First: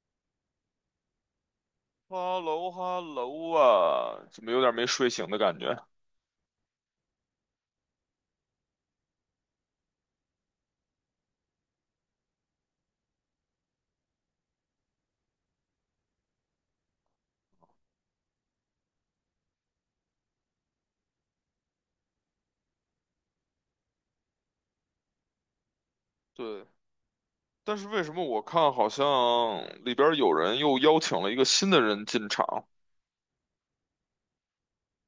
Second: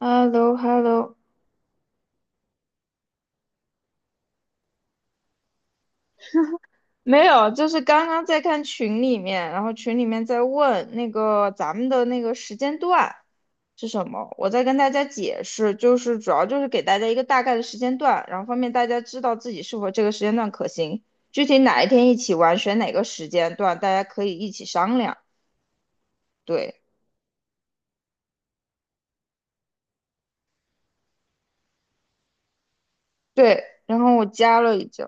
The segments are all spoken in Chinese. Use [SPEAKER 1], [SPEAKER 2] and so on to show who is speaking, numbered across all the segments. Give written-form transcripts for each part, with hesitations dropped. [SPEAKER 1] h e l l o h e l l o。
[SPEAKER 2] 哈喽哈喽啊，怎么有点没睡醒的感觉？
[SPEAKER 1] 没有，就是刚刚在看群里面，然后群里面在问那个咱们的那个时间段是什么，我在跟大家解释，就是主要就是给大家一个大概的时间段，然后方便大家知道自己是否这个时间段可行，具体哪一天一起玩，选哪个时间段，大家可以一起商量。
[SPEAKER 2] 对，
[SPEAKER 1] 对
[SPEAKER 2] 但是为什么我看好像里边有人又邀请了一个新的人进场？
[SPEAKER 1] 对，然后我加了已经。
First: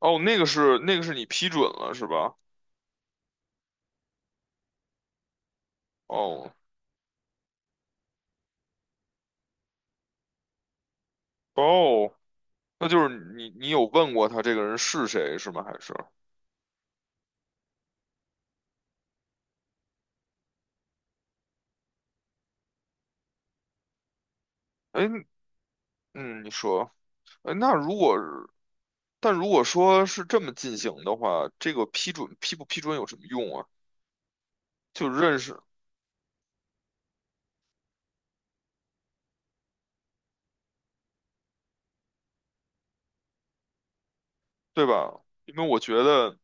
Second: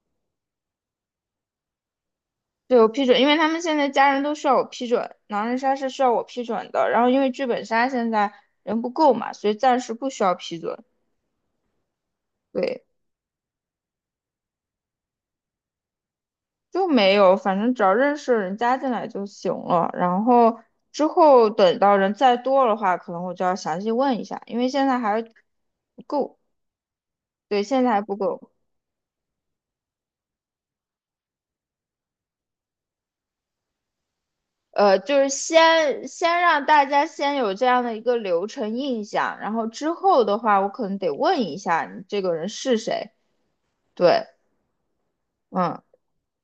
[SPEAKER 2] 哦，那个是你批准了是吧？
[SPEAKER 1] 对，我批准，因为他们现在家人都需要我批准，狼人杀是需要我批
[SPEAKER 2] 哦
[SPEAKER 1] 准的。然后因为剧本杀现在人不够嘛，所以暂时不需要批准。
[SPEAKER 2] 哦，
[SPEAKER 1] 对，
[SPEAKER 2] 那就是你有问过他这个人是谁是吗？还是？
[SPEAKER 1] 就没有，反正只要认识的人加进来就行了。然后之后等到人再多的话，可能我就要详细问一下，因为现在
[SPEAKER 2] 哎，
[SPEAKER 1] 还不够。
[SPEAKER 2] 嗯，你说，哎，
[SPEAKER 1] 对，
[SPEAKER 2] 那
[SPEAKER 1] 现在
[SPEAKER 2] 如
[SPEAKER 1] 还不
[SPEAKER 2] 果是
[SPEAKER 1] 够。
[SPEAKER 2] 但如果说是这么进行的话，这个批准批不批准有什么用啊？就
[SPEAKER 1] 就是
[SPEAKER 2] 认识，
[SPEAKER 1] 先让大家先有这样的一个流程印象，然后之后的话，我可能得问一下你这个人是谁。对。
[SPEAKER 2] 对吧？因为我
[SPEAKER 1] 嗯。
[SPEAKER 2] 觉得，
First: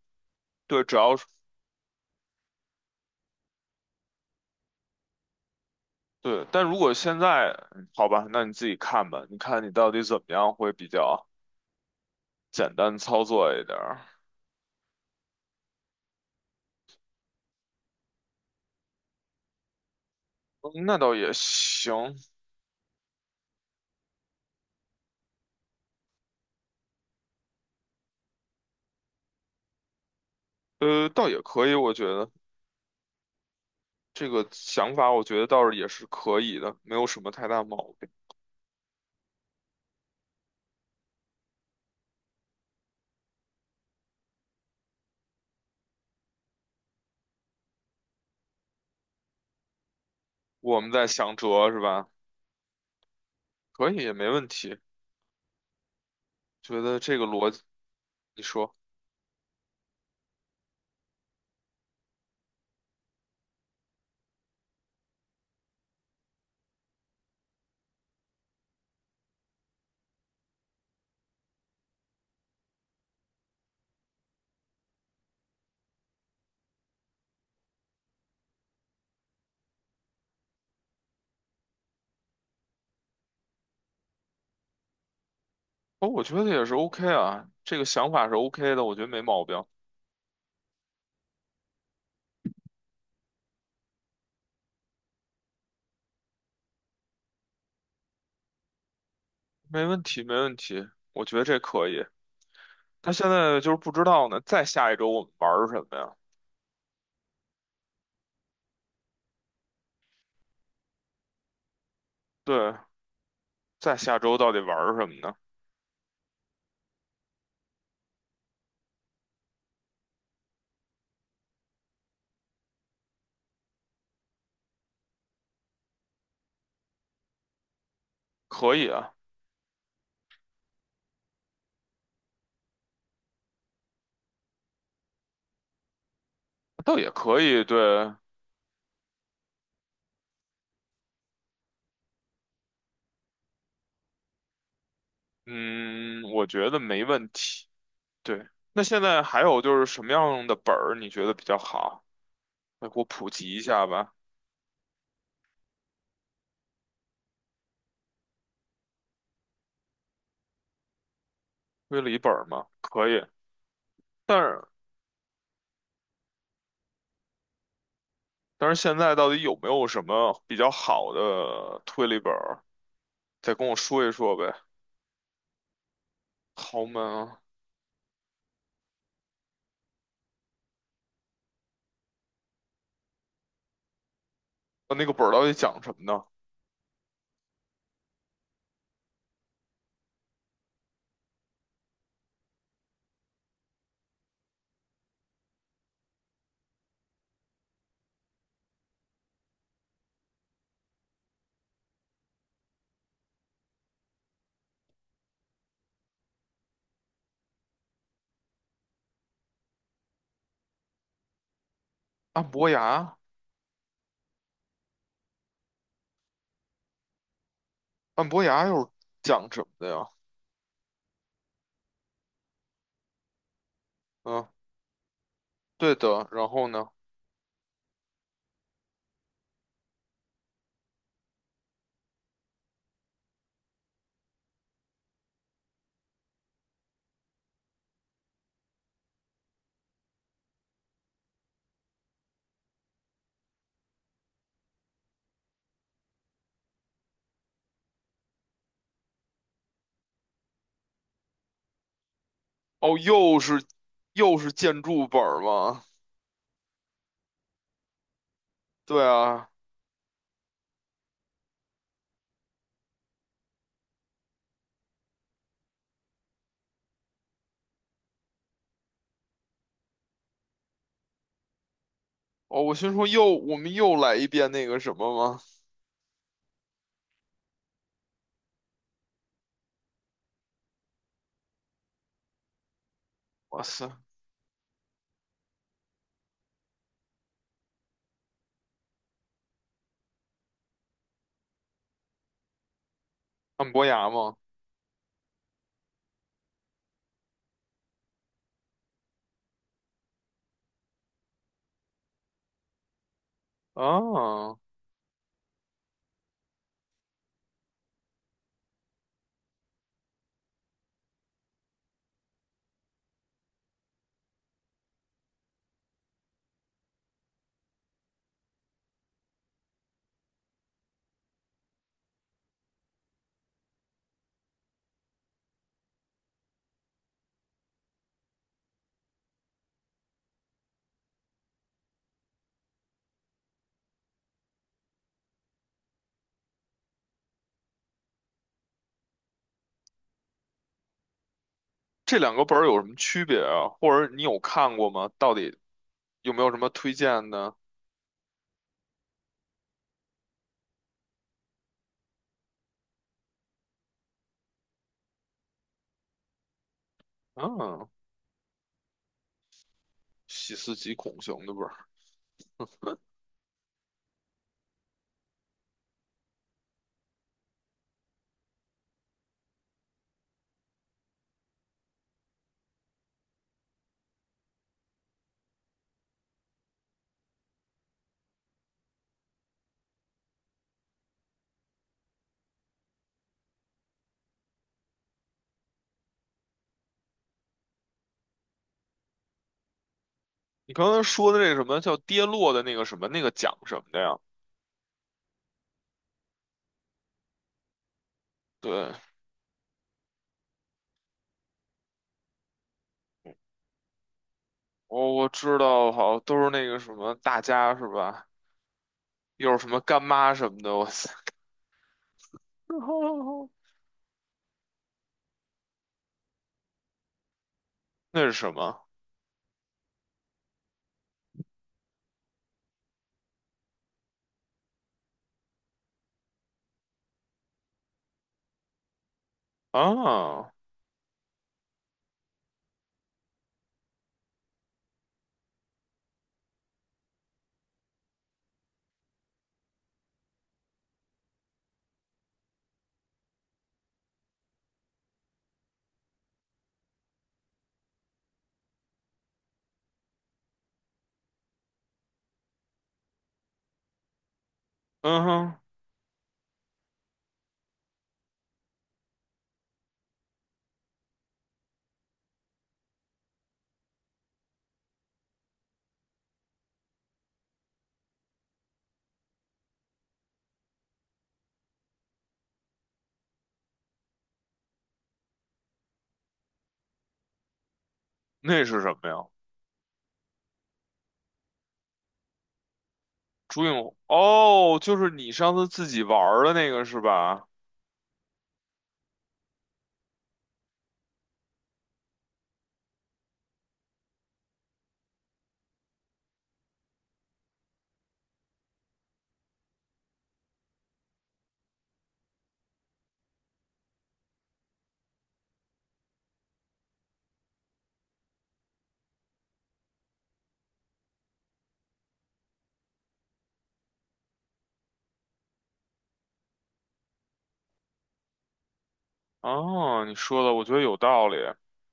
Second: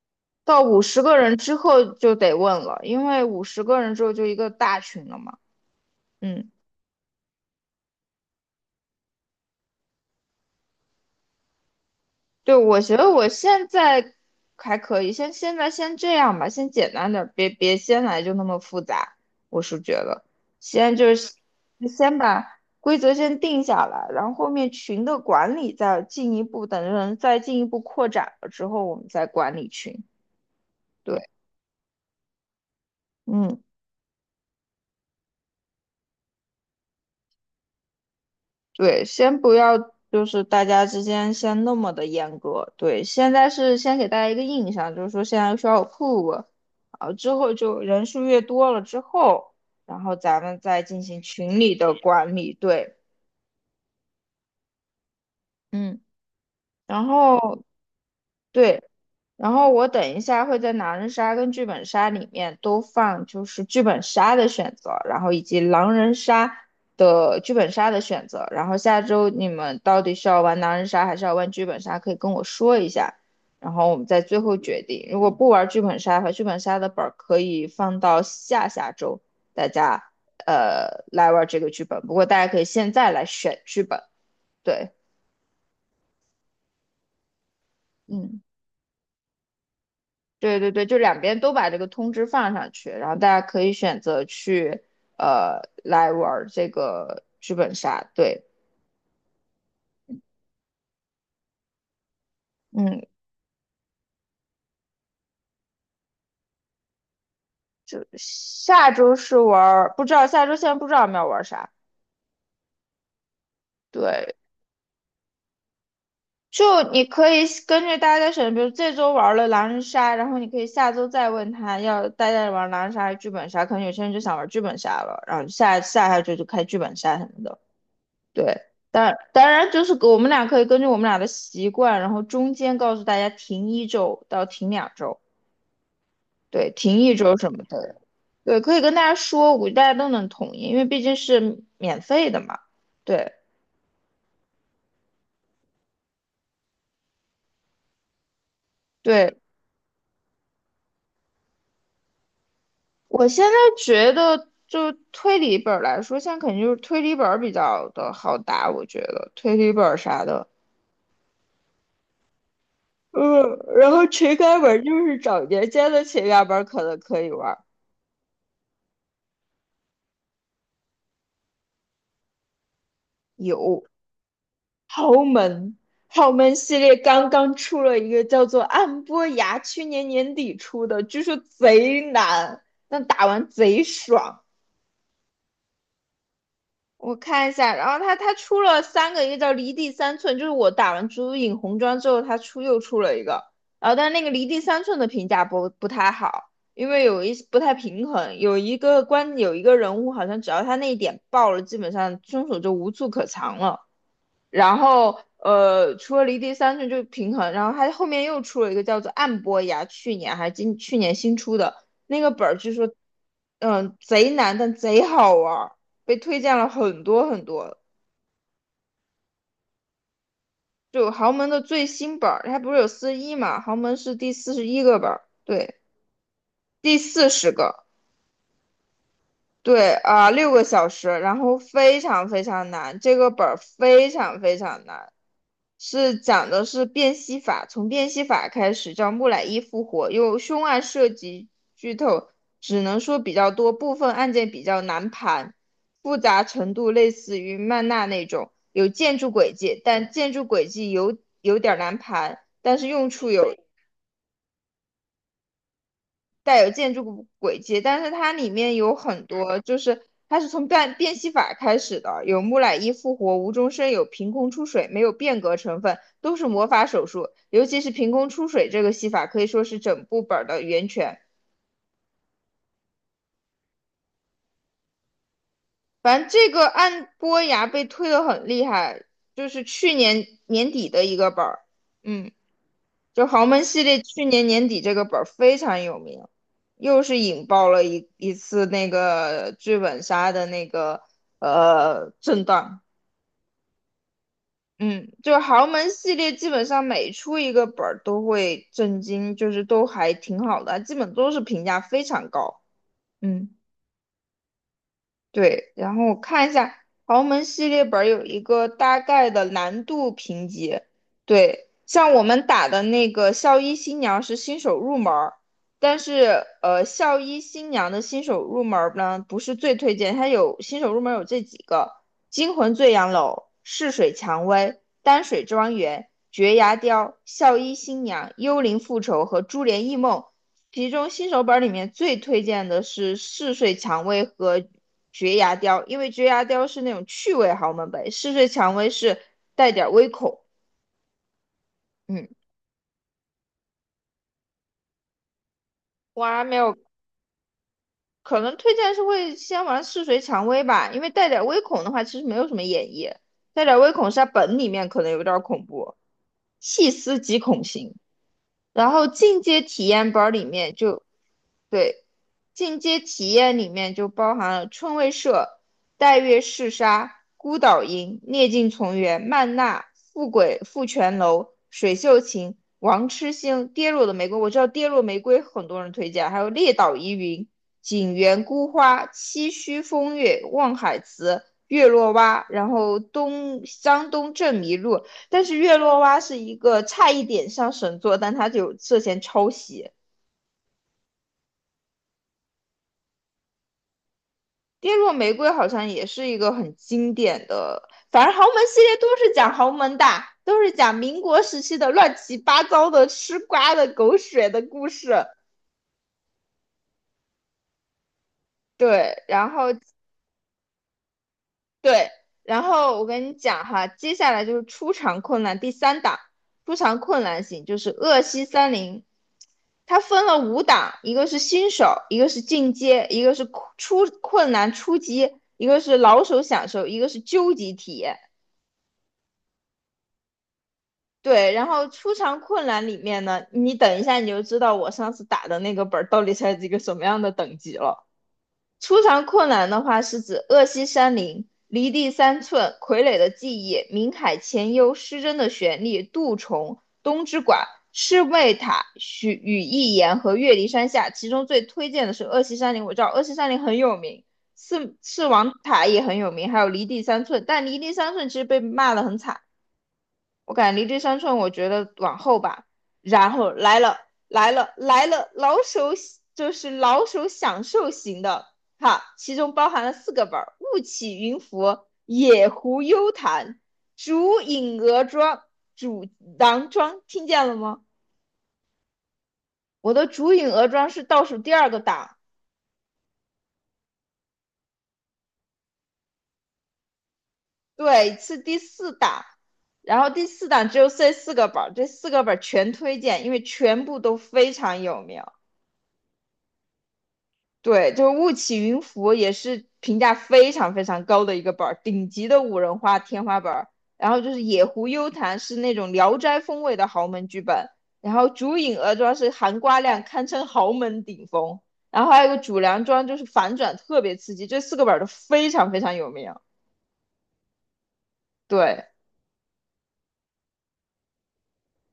[SPEAKER 1] 到五
[SPEAKER 2] 对，只
[SPEAKER 1] 十个
[SPEAKER 2] 要是。
[SPEAKER 1] 人之后就得问了，因为五十个人之后就一个大群了嘛。
[SPEAKER 2] 对，
[SPEAKER 1] 嗯，
[SPEAKER 2] 但如果现在，嗯好吧，那你自己看吧，你看你到底怎么样会比较
[SPEAKER 1] 对，
[SPEAKER 2] 简
[SPEAKER 1] 我觉
[SPEAKER 2] 单
[SPEAKER 1] 得
[SPEAKER 2] 操
[SPEAKER 1] 我
[SPEAKER 2] 作一
[SPEAKER 1] 现
[SPEAKER 2] 点儿。
[SPEAKER 1] 在还可以，先现在先这样吧，先简单点儿，别先来就那么复杂。我是觉得，
[SPEAKER 2] 嗯
[SPEAKER 1] 先
[SPEAKER 2] 那
[SPEAKER 1] 就
[SPEAKER 2] 倒也
[SPEAKER 1] 是
[SPEAKER 2] 行，
[SPEAKER 1] 先把规则先定下来，然后后面群的管理再进一步，等人再进一步扩展了之后，我们再管理群。对，
[SPEAKER 2] 倒也可以，我觉得
[SPEAKER 1] 嗯。
[SPEAKER 2] 这个想法，我觉得倒是也是可以的，没有什么太大毛病。
[SPEAKER 1] 对，先不要，就是大家之间先那么的严格。对，现在是先给大家一个印象，就是说现在需要有 p 啊，之后就人数越多了之后，然后咱们
[SPEAKER 2] 我
[SPEAKER 1] 再
[SPEAKER 2] 们
[SPEAKER 1] 进
[SPEAKER 2] 在
[SPEAKER 1] 行
[SPEAKER 2] 想
[SPEAKER 1] 群
[SPEAKER 2] 辙
[SPEAKER 1] 里
[SPEAKER 2] 是
[SPEAKER 1] 的
[SPEAKER 2] 吧？
[SPEAKER 1] 管理。对，
[SPEAKER 2] 可以，也没问题。
[SPEAKER 1] 嗯，
[SPEAKER 2] 觉得
[SPEAKER 1] 然
[SPEAKER 2] 这个逻辑，
[SPEAKER 1] 后
[SPEAKER 2] 你说，
[SPEAKER 1] 对，然后我等一下会在狼人杀跟剧本杀里面都放，就是剧本杀的选择，然后以及狼人杀的剧本杀的选择。然后下周你们到底是要玩狼人杀还是要玩剧本杀，可以跟我说一下，然后我们再最后决定。如果不玩剧本杀的话，剧本杀的本儿可以放到下下周，大家来玩这个剧本。不过大家可以现在来选剧本，对，
[SPEAKER 2] 哦，我觉得也是 OK 啊，这个想法是
[SPEAKER 1] 嗯。
[SPEAKER 2] OK 的，我觉得没毛病，
[SPEAKER 1] 对，对，对，就两边都把这个通知放上去，然后大家可以选择去来玩儿这个剧本杀。对，
[SPEAKER 2] 没问题，没问题，我觉得这可以。
[SPEAKER 1] 嗯，
[SPEAKER 2] 他现在就是不知道呢，再下一周我们玩儿什么呀？
[SPEAKER 1] 就下周是玩儿，不知道下周现在不知道我们要玩儿啥。
[SPEAKER 2] 对，在下
[SPEAKER 1] 对，
[SPEAKER 2] 周到底玩儿什么呢？
[SPEAKER 1] 就你可以根据大家的选，比如这周玩了狼人杀，然后你可以下周再问他要大家玩狼人杀还是剧本杀，可能有些人就想玩剧本杀了，然后下下下周就开剧本杀什么的。对，
[SPEAKER 2] 可以啊，
[SPEAKER 1] 当然就是给我们俩可以根据我们俩的习惯，然后中间告诉大家停一周到停两周，对，停
[SPEAKER 2] 倒也
[SPEAKER 1] 一周
[SPEAKER 2] 可
[SPEAKER 1] 什么
[SPEAKER 2] 以。对，
[SPEAKER 1] 的，对，可以跟大家说，我估计大家都能同意，因为毕竟是免费的嘛。对
[SPEAKER 2] 嗯，我觉得没问题。对，那现在
[SPEAKER 1] 对，
[SPEAKER 2] 还有就是什么样的本儿你觉得比较好？来给我
[SPEAKER 1] 我
[SPEAKER 2] 普
[SPEAKER 1] 现
[SPEAKER 2] 及
[SPEAKER 1] 在
[SPEAKER 2] 一下
[SPEAKER 1] 觉
[SPEAKER 2] 吧。
[SPEAKER 1] 得就推理本儿来说，现在肯定就是推理本儿比较的好打，我觉得推理本儿啥的，
[SPEAKER 2] 推理本儿吗？可以，
[SPEAKER 1] 嗯，然后情
[SPEAKER 2] 但
[SPEAKER 1] 感
[SPEAKER 2] 是
[SPEAKER 1] 本儿就是找年间的情感本儿可能可以玩儿，
[SPEAKER 2] 但是现在到底有没有什么比较好的推理本儿？再跟我
[SPEAKER 1] 有。
[SPEAKER 2] 说一说呗。
[SPEAKER 1] 豪门，豪门系
[SPEAKER 2] 豪
[SPEAKER 1] 列
[SPEAKER 2] 门
[SPEAKER 1] 刚
[SPEAKER 2] 啊，
[SPEAKER 1] 刚出了一个叫做《暗波崖》，去年年底出的，据说贼难，但打完贼爽。
[SPEAKER 2] 呃那个本儿到底讲什么呢？
[SPEAKER 1] 我看一下，然后他出了三个，一个叫《离地三寸》，就是我打完《朱影红妆》之后，他又出了一个，然后但是那个《离地三寸》的评价不太好，因为不太平衡，有一个人物好像只要他那一点爆了，基本上凶手就无处可藏了。然后除了离地三寸就平衡，然后它后面又出了一个叫做暗波崖，去年新出的那个
[SPEAKER 2] 按
[SPEAKER 1] 本儿，
[SPEAKER 2] 伯
[SPEAKER 1] 据说
[SPEAKER 2] 牙，
[SPEAKER 1] 贼难，但贼好玩儿，被推荐了很多很多。
[SPEAKER 2] 按伯牙又是讲什么的呀？
[SPEAKER 1] 就豪门的最新本儿，它不是有四十一嘛？豪门是第
[SPEAKER 2] 嗯，
[SPEAKER 1] 四十一个本儿，对，
[SPEAKER 2] 对的。然后呢？
[SPEAKER 1] 第40个。对啊，6个小时，然后非常非常难，这个本儿非常非常难，是讲的是辨析法，从辨析法开始叫木乃伊复活，有凶案涉及剧透，只能说比较多，部分案件比较难盘，复杂程度类似于曼纳那种，有建筑轨迹，但建筑轨迹有点儿难盘，但是
[SPEAKER 2] 哦，
[SPEAKER 1] 用处
[SPEAKER 2] 又
[SPEAKER 1] 有
[SPEAKER 2] 是又是建筑本儿吗？
[SPEAKER 1] 带有建筑古轨迹，但是它里面有
[SPEAKER 2] 对
[SPEAKER 1] 很
[SPEAKER 2] 啊，
[SPEAKER 1] 多，就是它是从变戏法开始的，有木乃伊复活、无中生有、凭空出水，没有变革成分，都是魔法手术。尤其是凭空出水这个戏法，可以说是整部本儿的源泉。
[SPEAKER 2] 哦，我心说又我们又来一遍那个什么吗？
[SPEAKER 1] 反正这个按波崖被推得很厉害，就是去年年底的一个本儿，嗯。就豪
[SPEAKER 2] 哇
[SPEAKER 1] 门系
[SPEAKER 2] 塞，
[SPEAKER 1] 列去年年底这个本儿非常有名，又是引爆了一次那个剧本杀的那个震荡。
[SPEAKER 2] 按伯牙吗？
[SPEAKER 1] 嗯，就是豪门系列基本上每出一个本儿都会震惊，就是都还挺好的，基本都是评价非常高。嗯。
[SPEAKER 2] 啊，
[SPEAKER 1] 对，然后我看一下豪门系列本儿有一个大概的难度评级。对，像我们打的那个校医新娘是新手入门儿，但是校医新娘的新手入门儿呢不是最推荐，它有新手入门儿有这几个：惊魂醉杨楼、逝水蔷薇、丹水庄园、绝崖雕、校医新娘、幽灵复仇和珠帘异梦。其中新手本儿里面最推荐的是《逝水蔷薇》和绝牙雕，因为绝牙雕是那种趣味豪门本，嗜睡蔷薇是带点微恐。
[SPEAKER 2] 这
[SPEAKER 1] 嗯，
[SPEAKER 2] 两个本儿有什么区别啊？或者你有看过吗？到底
[SPEAKER 1] 我
[SPEAKER 2] 有没
[SPEAKER 1] 还
[SPEAKER 2] 有
[SPEAKER 1] 没
[SPEAKER 2] 什么
[SPEAKER 1] 有，
[SPEAKER 2] 推荐的？
[SPEAKER 1] 可能推荐是会先玩嗜睡蔷薇吧，因为带点微恐的话，其实没有什么演绎，带点微恐是它本里面可能有点恐怖，细思极恐
[SPEAKER 2] 嗯，
[SPEAKER 1] 型。然后进阶体验本里
[SPEAKER 2] 细
[SPEAKER 1] 面
[SPEAKER 2] 思极
[SPEAKER 1] 就
[SPEAKER 2] 恐型的本儿。
[SPEAKER 1] 对，进阶体验里面就包含了春未社、带月嗜沙、孤岛营、涅镜从园、曼娜、富贵富泉楼、水秀琴、王痴星、跌落的玫瑰。我知道跌落玫瑰很多人推荐，还有列岛疑云、景园孤花、七须风月、望海词。月落蛙，然后东江东镇迷路，但是月落蛙是一个差一点上神作，但它就涉嫌抄袭。
[SPEAKER 2] 你刚才说的那什么叫跌落的那个什么那个奖什么的呀？
[SPEAKER 1] 跌落玫瑰好像也是一个很经典的，反正豪门系
[SPEAKER 2] 对，
[SPEAKER 1] 列都是讲豪门的，都是讲民国时期的乱七八糟的吃瓜的狗血的故
[SPEAKER 2] 我
[SPEAKER 1] 事。
[SPEAKER 2] 我知道，好，都是那个什么大家是吧？
[SPEAKER 1] 对，然
[SPEAKER 2] 又是
[SPEAKER 1] 后
[SPEAKER 2] 什么干妈什么的，哇塞，
[SPEAKER 1] 对，然后我跟你 讲哈，接下来就是出场困难第三档，出场困难型就是恶
[SPEAKER 2] 那是
[SPEAKER 1] 西
[SPEAKER 2] 什
[SPEAKER 1] 三
[SPEAKER 2] 么？
[SPEAKER 1] 零，它分了五档，一个是新手，一个是进阶，一个是出困难初级，一个是老手享受，一个是究极体验。
[SPEAKER 2] 啊，
[SPEAKER 1] 对，然后出场困难里面呢，你等一下你就知道我上次打的那个本儿到底是一个什么样的等级了。出场困难的话是指恶西山林、离地三寸、傀儡的记忆、冥海潜幽、失真的旋律、杜虫、东之馆、赤卫塔、许羽翼言和月离山下。其中最推荐的是恶西山林，我知道恶西山林很有名，四
[SPEAKER 2] 嗯
[SPEAKER 1] 四王
[SPEAKER 2] 哼，
[SPEAKER 1] 塔也很有名，还有离地三寸，但离地三寸其实被骂得很惨。我感觉离这三寸，我觉得往后吧。然后来了，来了，来了，老手就是老手享受型的哈，其中包含了四个本儿：雾起云浮、野狐幽潭、竹影鹅庄、主囊庄。听见了吗？
[SPEAKER 2] 那是什么呀？
[SPEAKER 1] 我的竹影鹅庄是倒数第二个档，
[SPEAKER 2] 朱影红，哦，就是你上次自己玩儿的那个是吧？
[SPEAKER 1] 对，是第四档。然后第四档只有这四个本儿，这四个本儿全推荐，因为全部都非常有名。对，就是《雾起云浮》也是评价非常非常高的一个本儿，顶级的五人花天花板儿。然后就是《野狐幽谈》是那种聊斋风味的豪门剧本，然后竹影鹅庄是含瓜量堪称豪门顶峰，然后还有一个主梁庄就是反转特别刺激，这四个本儿都非常非常有名。对，
[SPEAKER 2] 哦，你说的我觉得有道理。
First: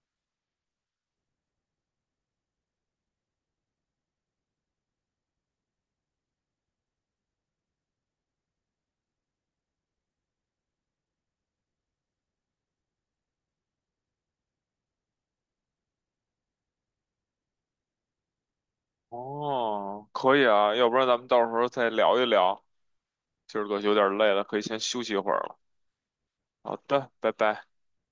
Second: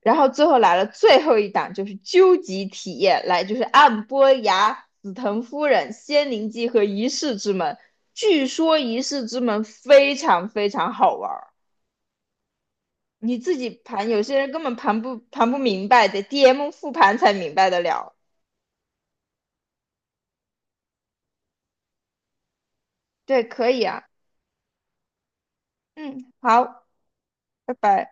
[SPEAKER 1] 然后最后来了最后一档，就是究极体验，来就是暗波崖、紫藤夫人、仙灵记和仪式之门。据说仪式之门非常非常好玩儿，你自己盘，有些人根本盘不明白，得 DM 复盘才明白得了。
[SPEAKER 2] 哦，可以啊，要不然咱们到时候再聊一聊。
[SPEAKER 1] 对，
[SPEAKER 2] 今儿
[SPEAKER 1] 可
[SPEAKER 2] 个
[SPEAKER 1] 以
[SPEAKER 2] 有
[SPEAKER 1] 啊，
[SPEAKER 2] 点累了，可以先休息一会儿了。
[SPEAKER 1] 嗯，
[SPEAKER 2] 好
[SPEAKER 1] 好，
[SPEAKER 2] 的，拜拜。
[SPEAKER 1] 拜拜。